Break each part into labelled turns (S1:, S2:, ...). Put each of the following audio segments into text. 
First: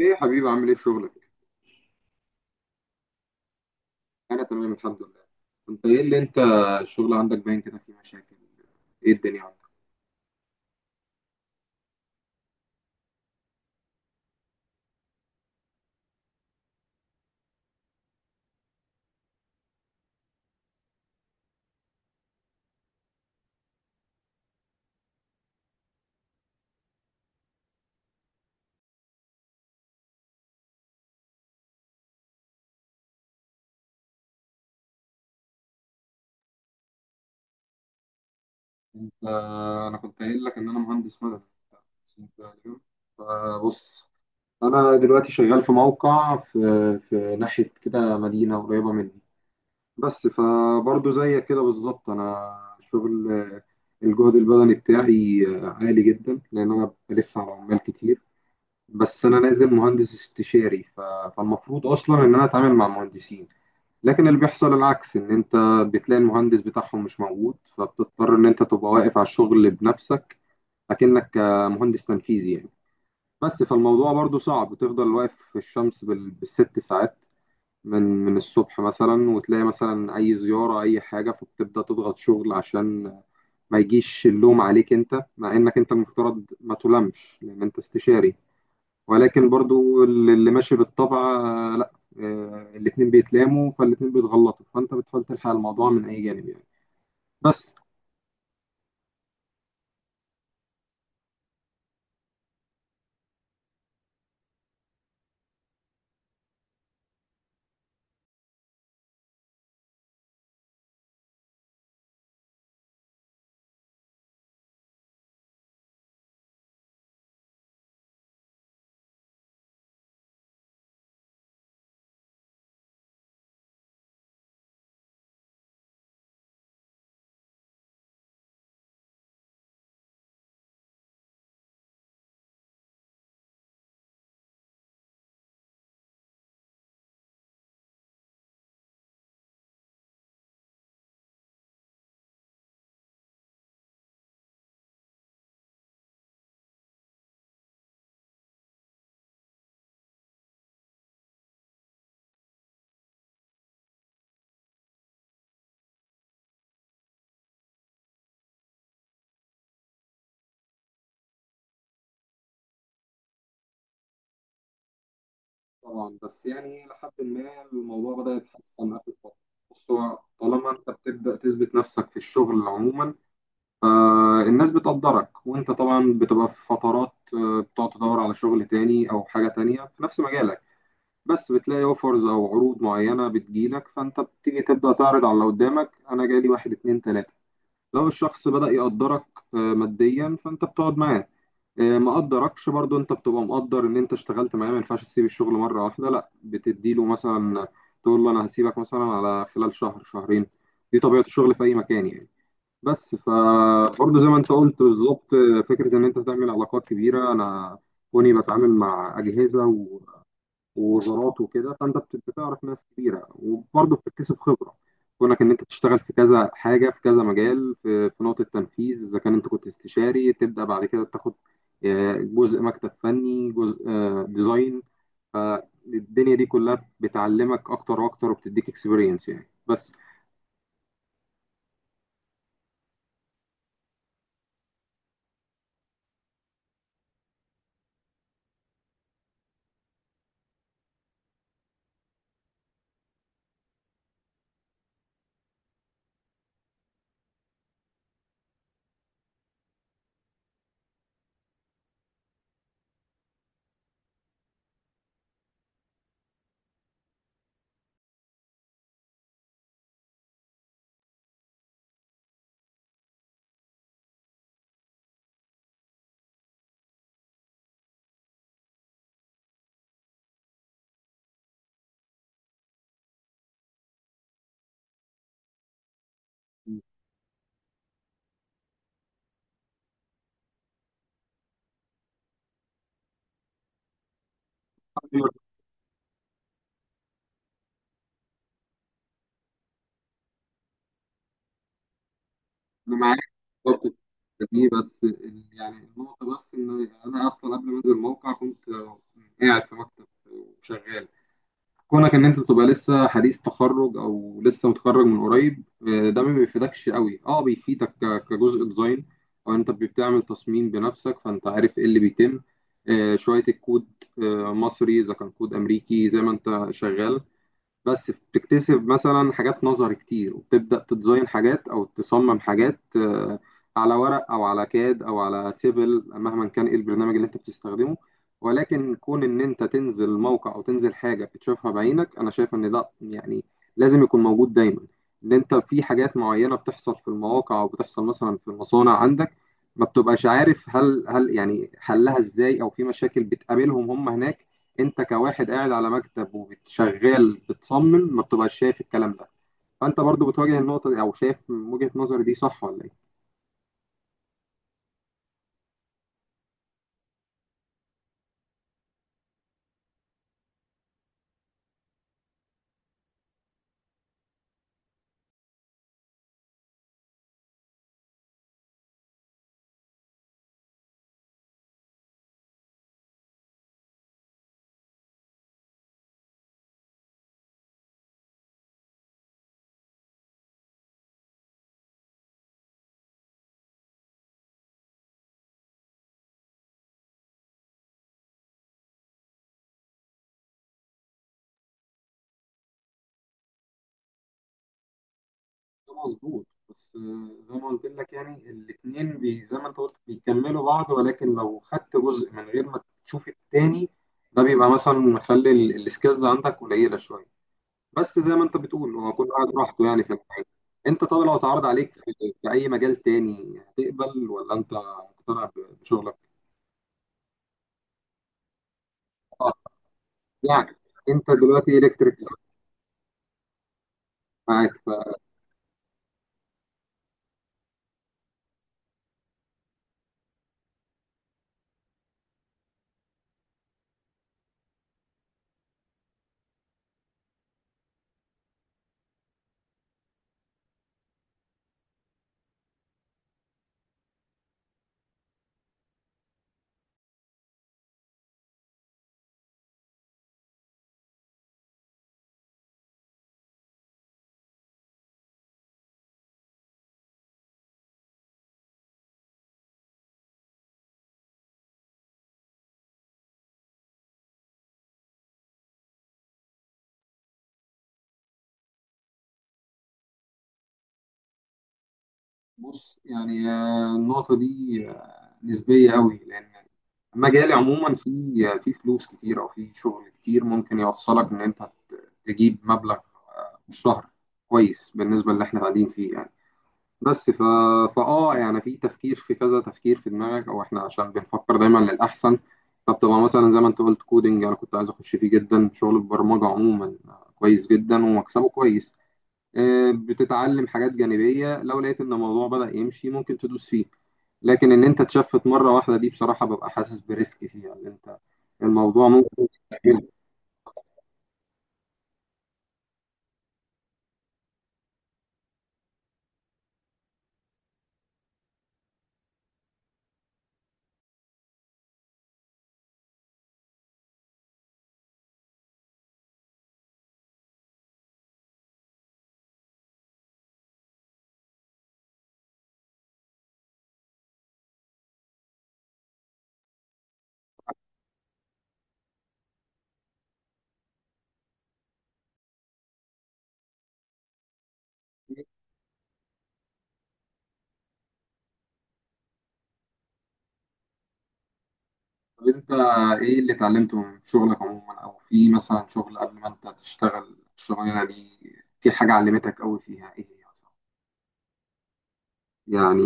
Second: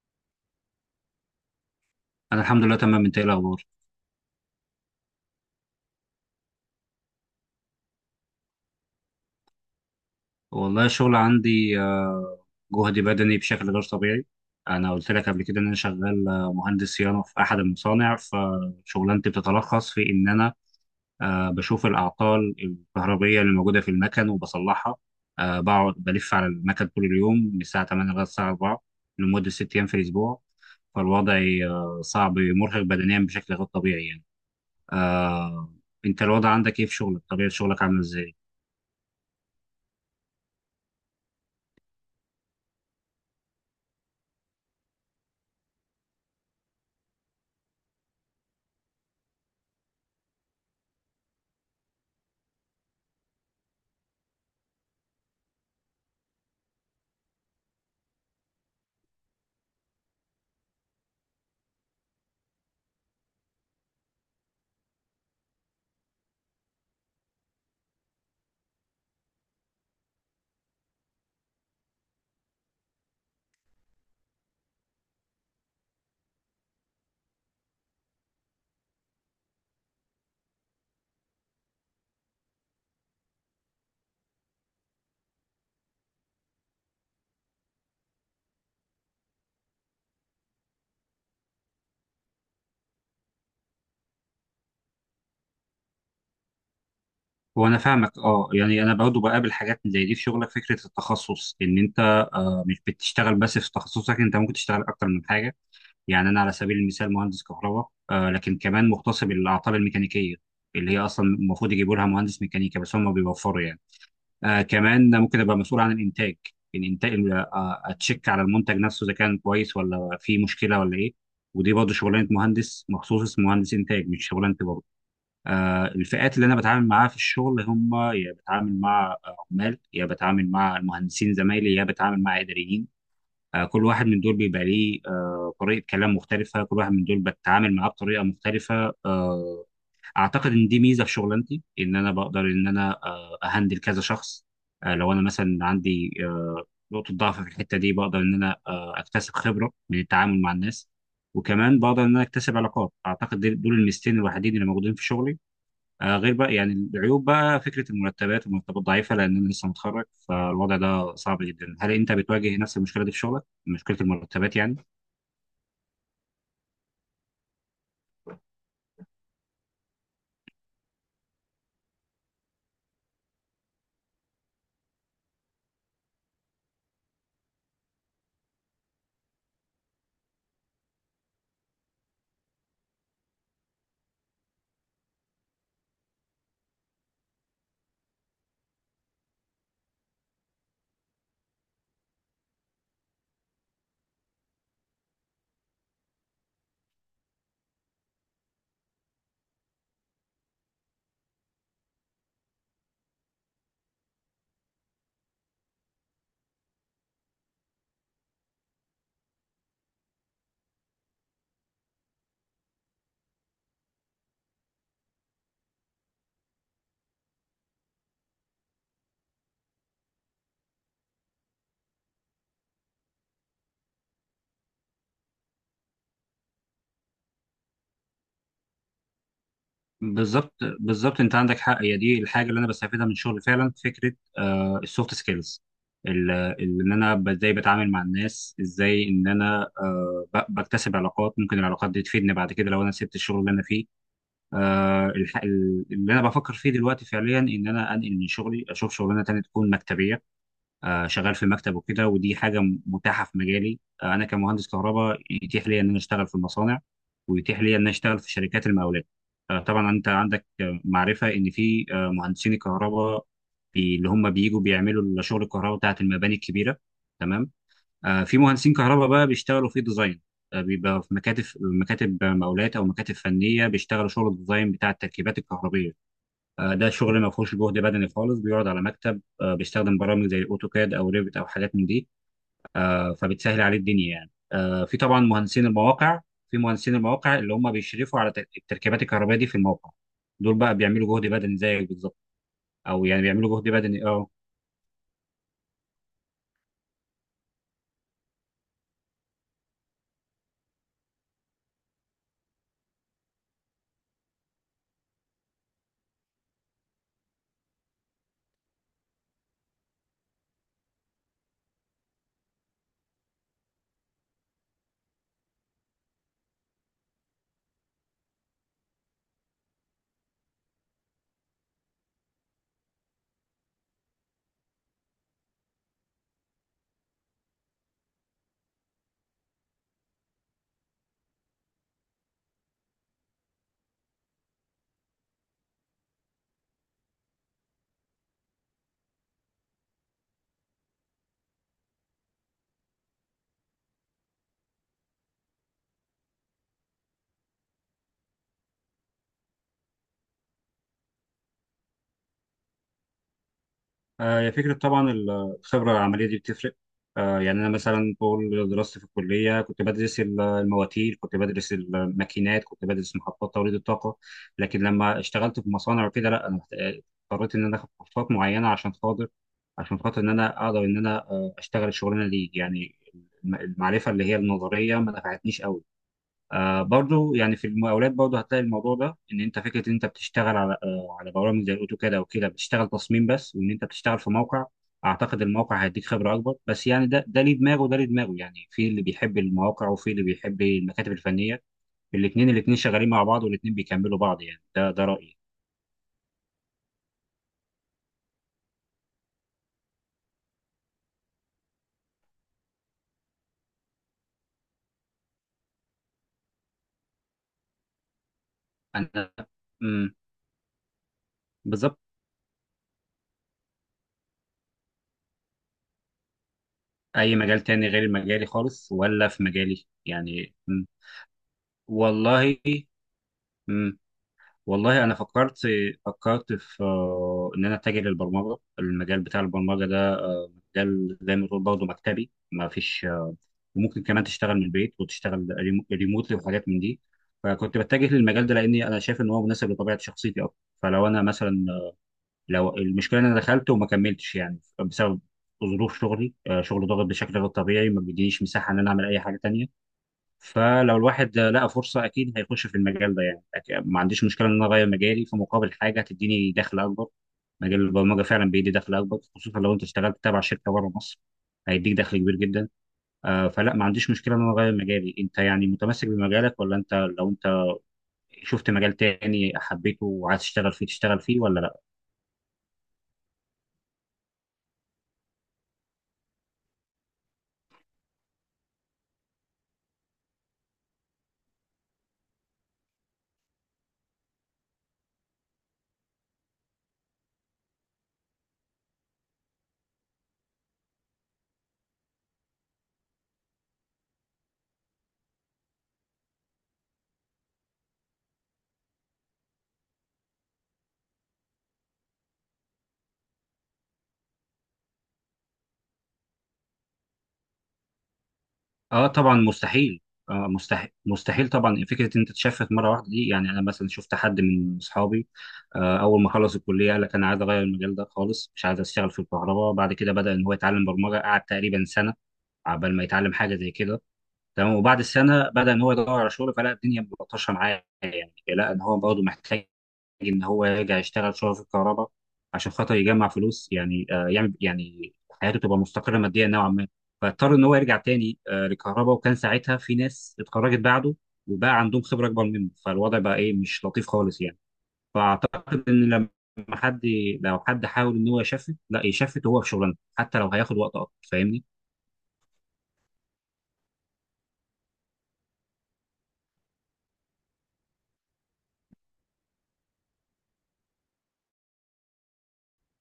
S1: ايه يا حبيبي، عامل ايه في شغلك؟
S2: انا الحمد لله تمام. انت ايه الاخبار؟
S1: انا تمام الحمد لله. انت ايه اللي انت الشغل عندك باين كده فيه مشاكل؟ ايه الدنيا عندك؟
S2: والله الشغل عندي، جهد بدني بشكل غير طبيعي. انا قلت لك قبل كده ان انا شغال مهندس صيانه في احد المصانع، فشغلانتي بتتلخص في ان انا بشوف الاعطال الكهربائيه اللي موجوده في المكن وبصلحها. بقعد بلف على المكن طول اليوم من الساعه 8 لغايه الساعه 4 لمده 6 ايام في الاسبوع، فالوضع صعب، مرهق بدنيا بشكل غير طبيعي يعني. آه، انت الوضع عندك ايه في شغلك؟ طبيعه شغلك عامله ازاي؟
S1: انت انا كنت قايل لك ان انا مهندس مدني، بس انت اليوم فبص. انا دلوقتي شغال في موقع في ناحية كده، مدينة قريبة مني. بس فبرضه زيك كده بالظبط، انا شغل الجهد البدني بتاعي عالي جدا لان انا بلف على عمال كتير. بس انا نازل مهندس استشاري فالمفروض اصلا ان انا اتعامل مع مهندسين، لكن اللي بيحصل العكس، ان انت بتلاقي المهندس بتاعهم مش موجود فبتضطر ان انت تبقى واقف على الشغل بنفسك، اكنك مهندس تنفيذي يعني. بس فالموضوع برضو صعب، بتفضل واقف في الشمس بال6 ساعات من الصبح مثلا، وتلاقي مثلا اي زيارة اي حاجة فبتبدأ تضغط شغل عشان ما يجيش اللوم عليك، انت مع انك انت المفترض ما تلامش لان انت استشاري، ولكن برضو اللي ماشي بالطبع. لا، الاتنين بيتلاموا، فالاتنين بيتغلطوا، فانت بتحاول تلحق الموضوع من اي جانب يعني
S2: هو
S1: بس.
S2: انا فاهمك، اه، يعني انا برضه بقابل حاجات زي دي في شغلك. فكره التخصص ان انت مش بتشتغل بس في تخصصك، انت ممكن تشتغل اكتر من حاجه. يعني انا على سبيل المثال مهندس كهرباء، لكن كمان مختص بالاعطال الميكانيكيه اللي هي اصلا المفروض يجيبوا لها مهندس ميكانيكا، بس هم بيوفروا يعني. كمان ممكن ابقى مسؤول عن الانتاج، الانتاج، اتشيك على المنتج نفسه اذا كان كويس ولا فيه مشكله ولا ايه. ودي برضه شغلانه مهندس مخصوص، اسمه مهندس انتاج، مش شغلانتي برضه. الفئات اللي انا بتعامل معاها في الشغل، هم يا بتعامل مع عمال، يا بتعامل مع المهندسين زمايلي، يا بتعامل مع اداريين. كل واحد من دول بيبقى ليه طريقه كلام مختلفه، كل واحد من دول بتعامل معاه بطريقه مختلفه. اعتقد ان دي ميزه في شغلانتي، ان انا بقدر ان انا اهندل كذا شخص. لو انا مثلا عندي نقطه ضعف في الحته دي، بقدر ان انا اكتسب خبره من التعامل مع الناس، وكمان بقدر ان انا اكتسب علاقات. اعتقد دول الميزتين الوحيدين اللي موجودين في شغلي. غير بقى يعني العيوب بقى، فكرة المرتبات ضعيفة لأن أنا لسه متخرج، فالوضع ده صعب جدا. هل أنت بتواجه نفس المشكلة دي في شغلك؟ مشكلة المرتبات يعني؟
S1: طبعا، بس يعني لحد ما الموضوع بدأ يتحسن اخر فترة. بص، هو طالما انت بتبدأ تثبت نفسك في الشغل عموما، الناس بتقدرك. وانت طبعا بتبقى في فترات، بتقعد تدور على شغل تاني او حاجة تانية في نفس مجالك، بس بتلاقي اوفرز او عروض معينة بتجيلك، فانت بتيجي تبدأ تعرض على اللي قدامك. انا جالي واحد اتنين تلاتة. لو الشخص بدأ يقدرك ماديا فانت بتقعد معاه. ما قدركش برضو، انت بتبقى مقدر ان انت اشتغلت معاه، ما ينفعش تسيب الشغل مرة واحدة، لا بتديله مثلا تقول له انا هسيبك مثلا على خلال شهر شهرين. دي طبيعة الشغل في اي مكان يعني. بس فبرضه زي ما انت قلت بالظبط، فكرة ان انت تعمل علاقات كبيرة. انا كوني بتعامل مع أجهزة ووزارات وكده، فانت بتعرف ناس كبيره وبرضه بتكتسب خبره، كونك ان انت تشتغل في كذا حاجه، في كذا مجال، في نقطه تنفيذ، اذا كان انت كنت استشاري تبدا بعد كده تاخد جزء مكتب فني، جزء ديزاين. فالدنيا دي كلها بتعلمك اكتر واكتر وبتديك اكسبيرينس يعني بس.
S2: بالظبط، بالظبط، أنت عندك حق. هي دي الحاجة اللي أنا بستفيدها من شغلي فعلا، فكرة السوفت سكيلز. إن أنا إزاي بتعامل مع الناس، إزاي إن أنا بكتسب علاقات، ممكن العلاقات دي تفيدني بعد كده لو أنا سبت الشغل اللي أنا فيه. آه الح- اللي أنا بفكر فيه دلوقتي فعليا إن أنا أنقل من شغلي، أشوف شغلانة تانية تكون مكتبية، شغال في المكتب وكده. ودي حاجه متاحه في مجالي. انا كمهندس كهرباء يتيح لي ان انا اشتغل في المصانع، ويتيح لي ان انا اشتغل في شركات المقاولات. طبعا انت عندك معرفه ان في مهندسين الكهرباء اللي هم بييجوا بيعملوا شغل الكهرباء بتاعت المباني الكبيره، تمام. في مهندسين كهرباء بقى بيشتغلوا في ديزاين، بيبقى في مكاتب مقاولات او مكاتب فنيه، بيشتغلوا شغل الديزاين بتاع التركيبات الكهربيه. ده شغل ما فيهوش جهد بدني خالص، بيقعد على مكتب، بيستخدم برامج زي الاوتوكاد او ريفت او حاجات من دي، فبتسهل عليه الدنيا يعني. في طبعا
S1: أنا
S2: مهندسين المواقع، في مهندسين المواقع اللي هم بيشرفوا على التركيبات الكهربائيه دي في الموقع، دول بقى بيعملوا جهد بدني زيك بالظبط، او
S1: معاك
S2: يعني بيعملوا جهد
S1: بالظبط.
S2: بدني، اه.
S1: دي بس يعني النقطة، بس إن أنا أصلا قبل ما أنزل الموقع كنت قاعد في مكتب وشغال. كونك ان انت تبقى لسه حديث تخرج او لسه متخرج من قريب، ده ما بيفيدكش قوي. اه بيفيدك كجزء ديزاين، او انت بتعمل تصميم بنفسك فانت عارف ايه اللي بيتم، شوية الكود مصري اذا كان كود امريكي زي ما انت شغال. بس بتكتسب مثلا حاجات نظر كتير وبتبدأ تديزاين حاجات أو تصمم حاجات، على ورق أو على كاد أو على سيفل مهما كان إيه البرنامج اللي أنت بتستخدمه. ولكن كون إن أنت تنزل موقع أو تنزل حاجة بتشوفها بعينك، أنا شايف إن ده يعني لازم يكون موجود دايما، إن أنت في حاجات معينة بتحصل في المواقع أو بتحصل مثلا في المصانع عندك ما بتبقاش عارف هل يعني حلها إزاي، أو في مشاكل بتقابلهم هم هناك انت كواحد قاعد على مكتب وبتشغال بتصمم ما بتبقاش شايف الكلام ده. فانت برضو بتواجه النقطة دي، او شايف من وجهة نظري دي صح ولا ايه؟
S2: هي فكرة طبعا الخبرة العملية دي بتفرق. يعني أنا مثلا طول دراستي في الكلية كنت بدرس المواتير، كنت بدرس الماكينات، كنت بدرس محطات توليد الطاقة. لكن لما اشتغلت في مصانع وكده، لا، أنا اضطريت إن أنا آخد كورسات معينة عشان خاطر إن أنا أقدر إن أنا أشتغل الشغلانة دي، يعني المعرفة اللي هي النظرية ما نفعتنيش قوي. برضو يعني في المقاولات برضو هتلاقي الموضوع ده، ان انت فكره ان انت بتشتغل على على برامج زي الاوتوكاد او كده، بتشتغل تصميم بس، وان انت بتشتغل في موقع. اعتقد الموقع هيديك خبره اكبر، بس يعني ده ليه دماغه وده ليه دماغه، يعني في اللي بيحب المواقع وفي اللي بيحب المكاتب الفنيه. الاثنين شغالين مع بعض، والاثنين بيكملوا بعض يعني. ده رايي
S1: ده مظبوط، بس زي ما قلت لك يعني الاثنين زي ما انت قلت بيكملوا بعض، ولكن لو خدت جزء من غير ما تشوف التاني ده بيبقى مثلا مخلي السكيلز عندك قليلة شوية. بس زي ما انت بتقول، هو كل
S2: انا.
S1: واحد راحته يعني في
S2: امم.
S1: الحاجة. انت طب لو اتعرض عليك
S2: بالظبط.
S1: في اي مجال تاني هتقبل ولا انت مقتنع بشغلك؟
S2: اي مجال تاني غير مجالي خالص، ولا في مجالي يعني؟
S1: يعني
S2: مم.
S1: انت دلوقتي الكتريك.
S2: والله. مم.
S1: معاك.
S2: والله انا فكرت في ان انا اتجه للبرمجه، المجال بتاع البرمجه ده. مجال زي ما تقول برضه مكتبي، ما فيش وممكن كمان تشتغل من البيت وتشتغل ريموتلي وحاجات من دي. فكنت بتجه للمجال ده لاني انا شايف ان هو مناسب لطبيعه شخصيتي اكتر. فلو انا مثلا آه، لو المشكله ان انا دخلت وما كملتش يعني بسبب ظروف شغلي، شغل ضاغط بشكل غير طبيعي، ما بيدينيش مساحه ان انا اعمل اي حاجه تانيه. فلو الواحد لقى فرصة أكيد هيخش في المجال ده يعني. ما عنديش مشكلة إن أنا أغير مجالي في مقابل حاجة هتديني دخل أكبر. مجال البرمجة فعلا بيدي دخل أكبر، خصوصا لو أنت اشتغلت تبع شركة بره مصر، هيديك دخل كبير جدا. فلا، ما عنديش مشكلة إن أنا أغير مجالي. أنت يعني متمسك بمجالك، ولا أنت لو أنت شفت مجال تاني حبيته وعايز تشتغل فيه تشتغل فيه، ولا؟
S1: فبص يعني النقطه دي نسبيه قوي، لان المجال عموما فيه فلوس كتير او فيه شغل كتير ممكن يوصلك ان انت تجيب مبلغ في الشهر كويس بالنسبه اللي احنا قاعدين فيه يعني. بس ف... فاه يعني في تفكير، في كذا تفكير في دماغك، او احنا عشان بنفكر دايما للاحسن، فبتبقى مثلا زي ما انت قلت كودنج. انا كنت عايز اخش فيه جدا، شغل البرمجه عموما كويس جدا ومكسبه كويس. بتتعلم حاجات جانبية لو لقيت ان الموضوع بدأ يمشي ممكن تدوس فيه. لكن ان انت تشفت مرة واحدة دي بصراحة ببقى حاسس بريسك فيها، ان انت الموضوع
S2: اه طبعا،
S1: ممكن
S2: مستحيل.
S1: يتأجل.
S2: مستحيل، مستحيل طبعا. فكره ان انت تشفت مره واحده دي، يعني انا مثلا شفت حد من اصحابي، اول ما خلص الكليه قال لك انا عايز اغير المجال ده خالص، مش عايز اشتغل في الكهرباء. بعد كده بدا ان هو يتعلم برمجه، قعد تقريبا سنه عبال ما يتعلم حاجه زي كده، تمام. وبعد السنه بدا ان هو يدور على شغل، فلقى الدنيا ملطشه معاه، لا، ان هو برضه محتاج ان هو يرجع يشتغل شغل في الكهرباء عشان خاطر يجمع فلوس، يعني يعمل يعني حياته تبقى مستقره ماديا نوعا ما. فاضطر ان هو يرجع تاني للكهرباء، وكان ساعتها في ناس اتخرجت بعده وبقى عندهم خبره اكبر منه، فالوضع بقى ايه، مش لطيف خالص يعني. فاعتقد ان لما حد لو حد حاول ان هو يشفت، لا يشفت وهو في شغلانته حتى لو هياخد وقت اكتر، فاهمني.
S1: طب انت ايه اللي اتعلمته من شغلك عموما، او في مثلا شغل قبل ما انت تشتغل الشغلانة دي في حاجة علمتك قوي فيها ايه هي مثلا يعني؟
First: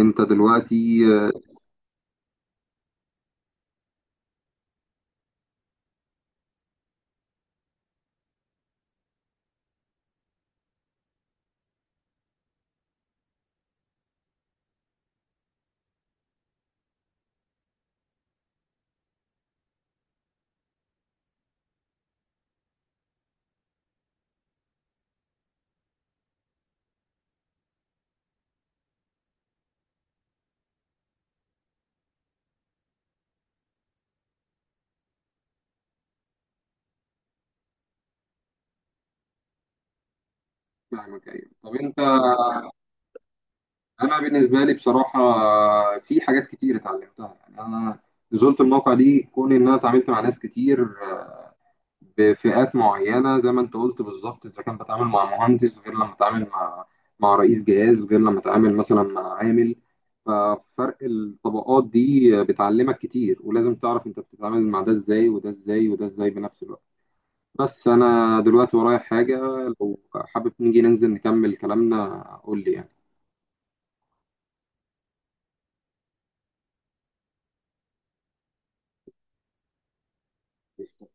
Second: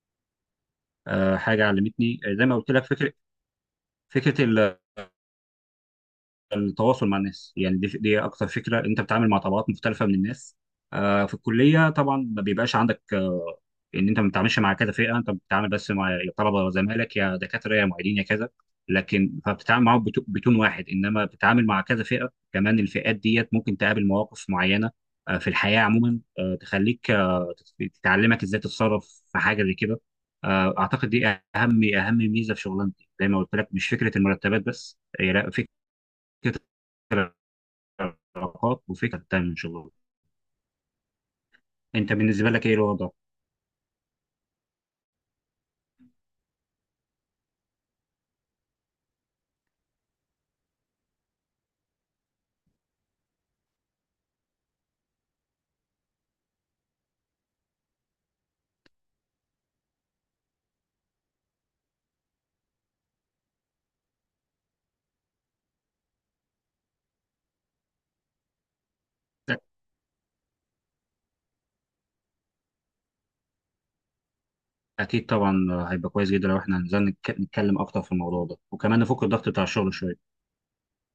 S1: انت دلوقتي آه،
S2: حاجه علمتني زي ما قلت لك فكره التواصل مع الناس، يعني دي اكتر فكره. انت بتتعامل مع طبقات مختلفه من الناس. في الكليه طبعا ما بيبقاش عندك ان انت ما بتتعاملش مع كذا فئه، انت بتتعامل بس مع يا طلبه زمايلك، يا دكاتره، يا معيدين، يا كذا، لكن فبتتعامل معاهم بتون واحد. انما بتتعامل مع كذا فئه كمان، الفئات ديت ممكن تقابل مواقف معينه في الحياه عموما تخليك تتعلمك ازاي تتصرف في حاجه زي كده. اعتقد دي اهم، اهم ميزه في شغلانتي، زي ما قلت لك، مش فكره المرتبات بس هي، لا، فكره علاقات وفكره تانية ان شاء الله.
S1: فاهمك. ايوه، طب انت.
S2: انت بالنسبه لك ايه الوضع؟
S1: انا بالنسبه لي بصراحه في حاجات كتير اتعلمتها، يعني انا نزلت الموقع دي كون ان انا اتعاملت مع ناس كتير بفئات معينه زي ما انت قلت بالظبط، اذا كان بتعامل مع مهندس غير لما اتعامل مع رئيس جهاز، غير لما اتعامل مثلا مع عامل، ففرق الطبقات دي بتعلمك كتير، ولازم تعرف انت بتتعامل مع ده ازاي وده ازاي وده ازاي بنفس الوقت. بس انا دلوقتي ورايا حاجه، لو حابب نيجي ننزل نكمل كلامنا قول لي
S2: اكيد طبعا. هيبقى كويس جدا لو احنا نزلنا نتكلم اكتر في الموضوع ده، وكمان نفك الضغط بتاع الشغل شويه.
S1: يعني.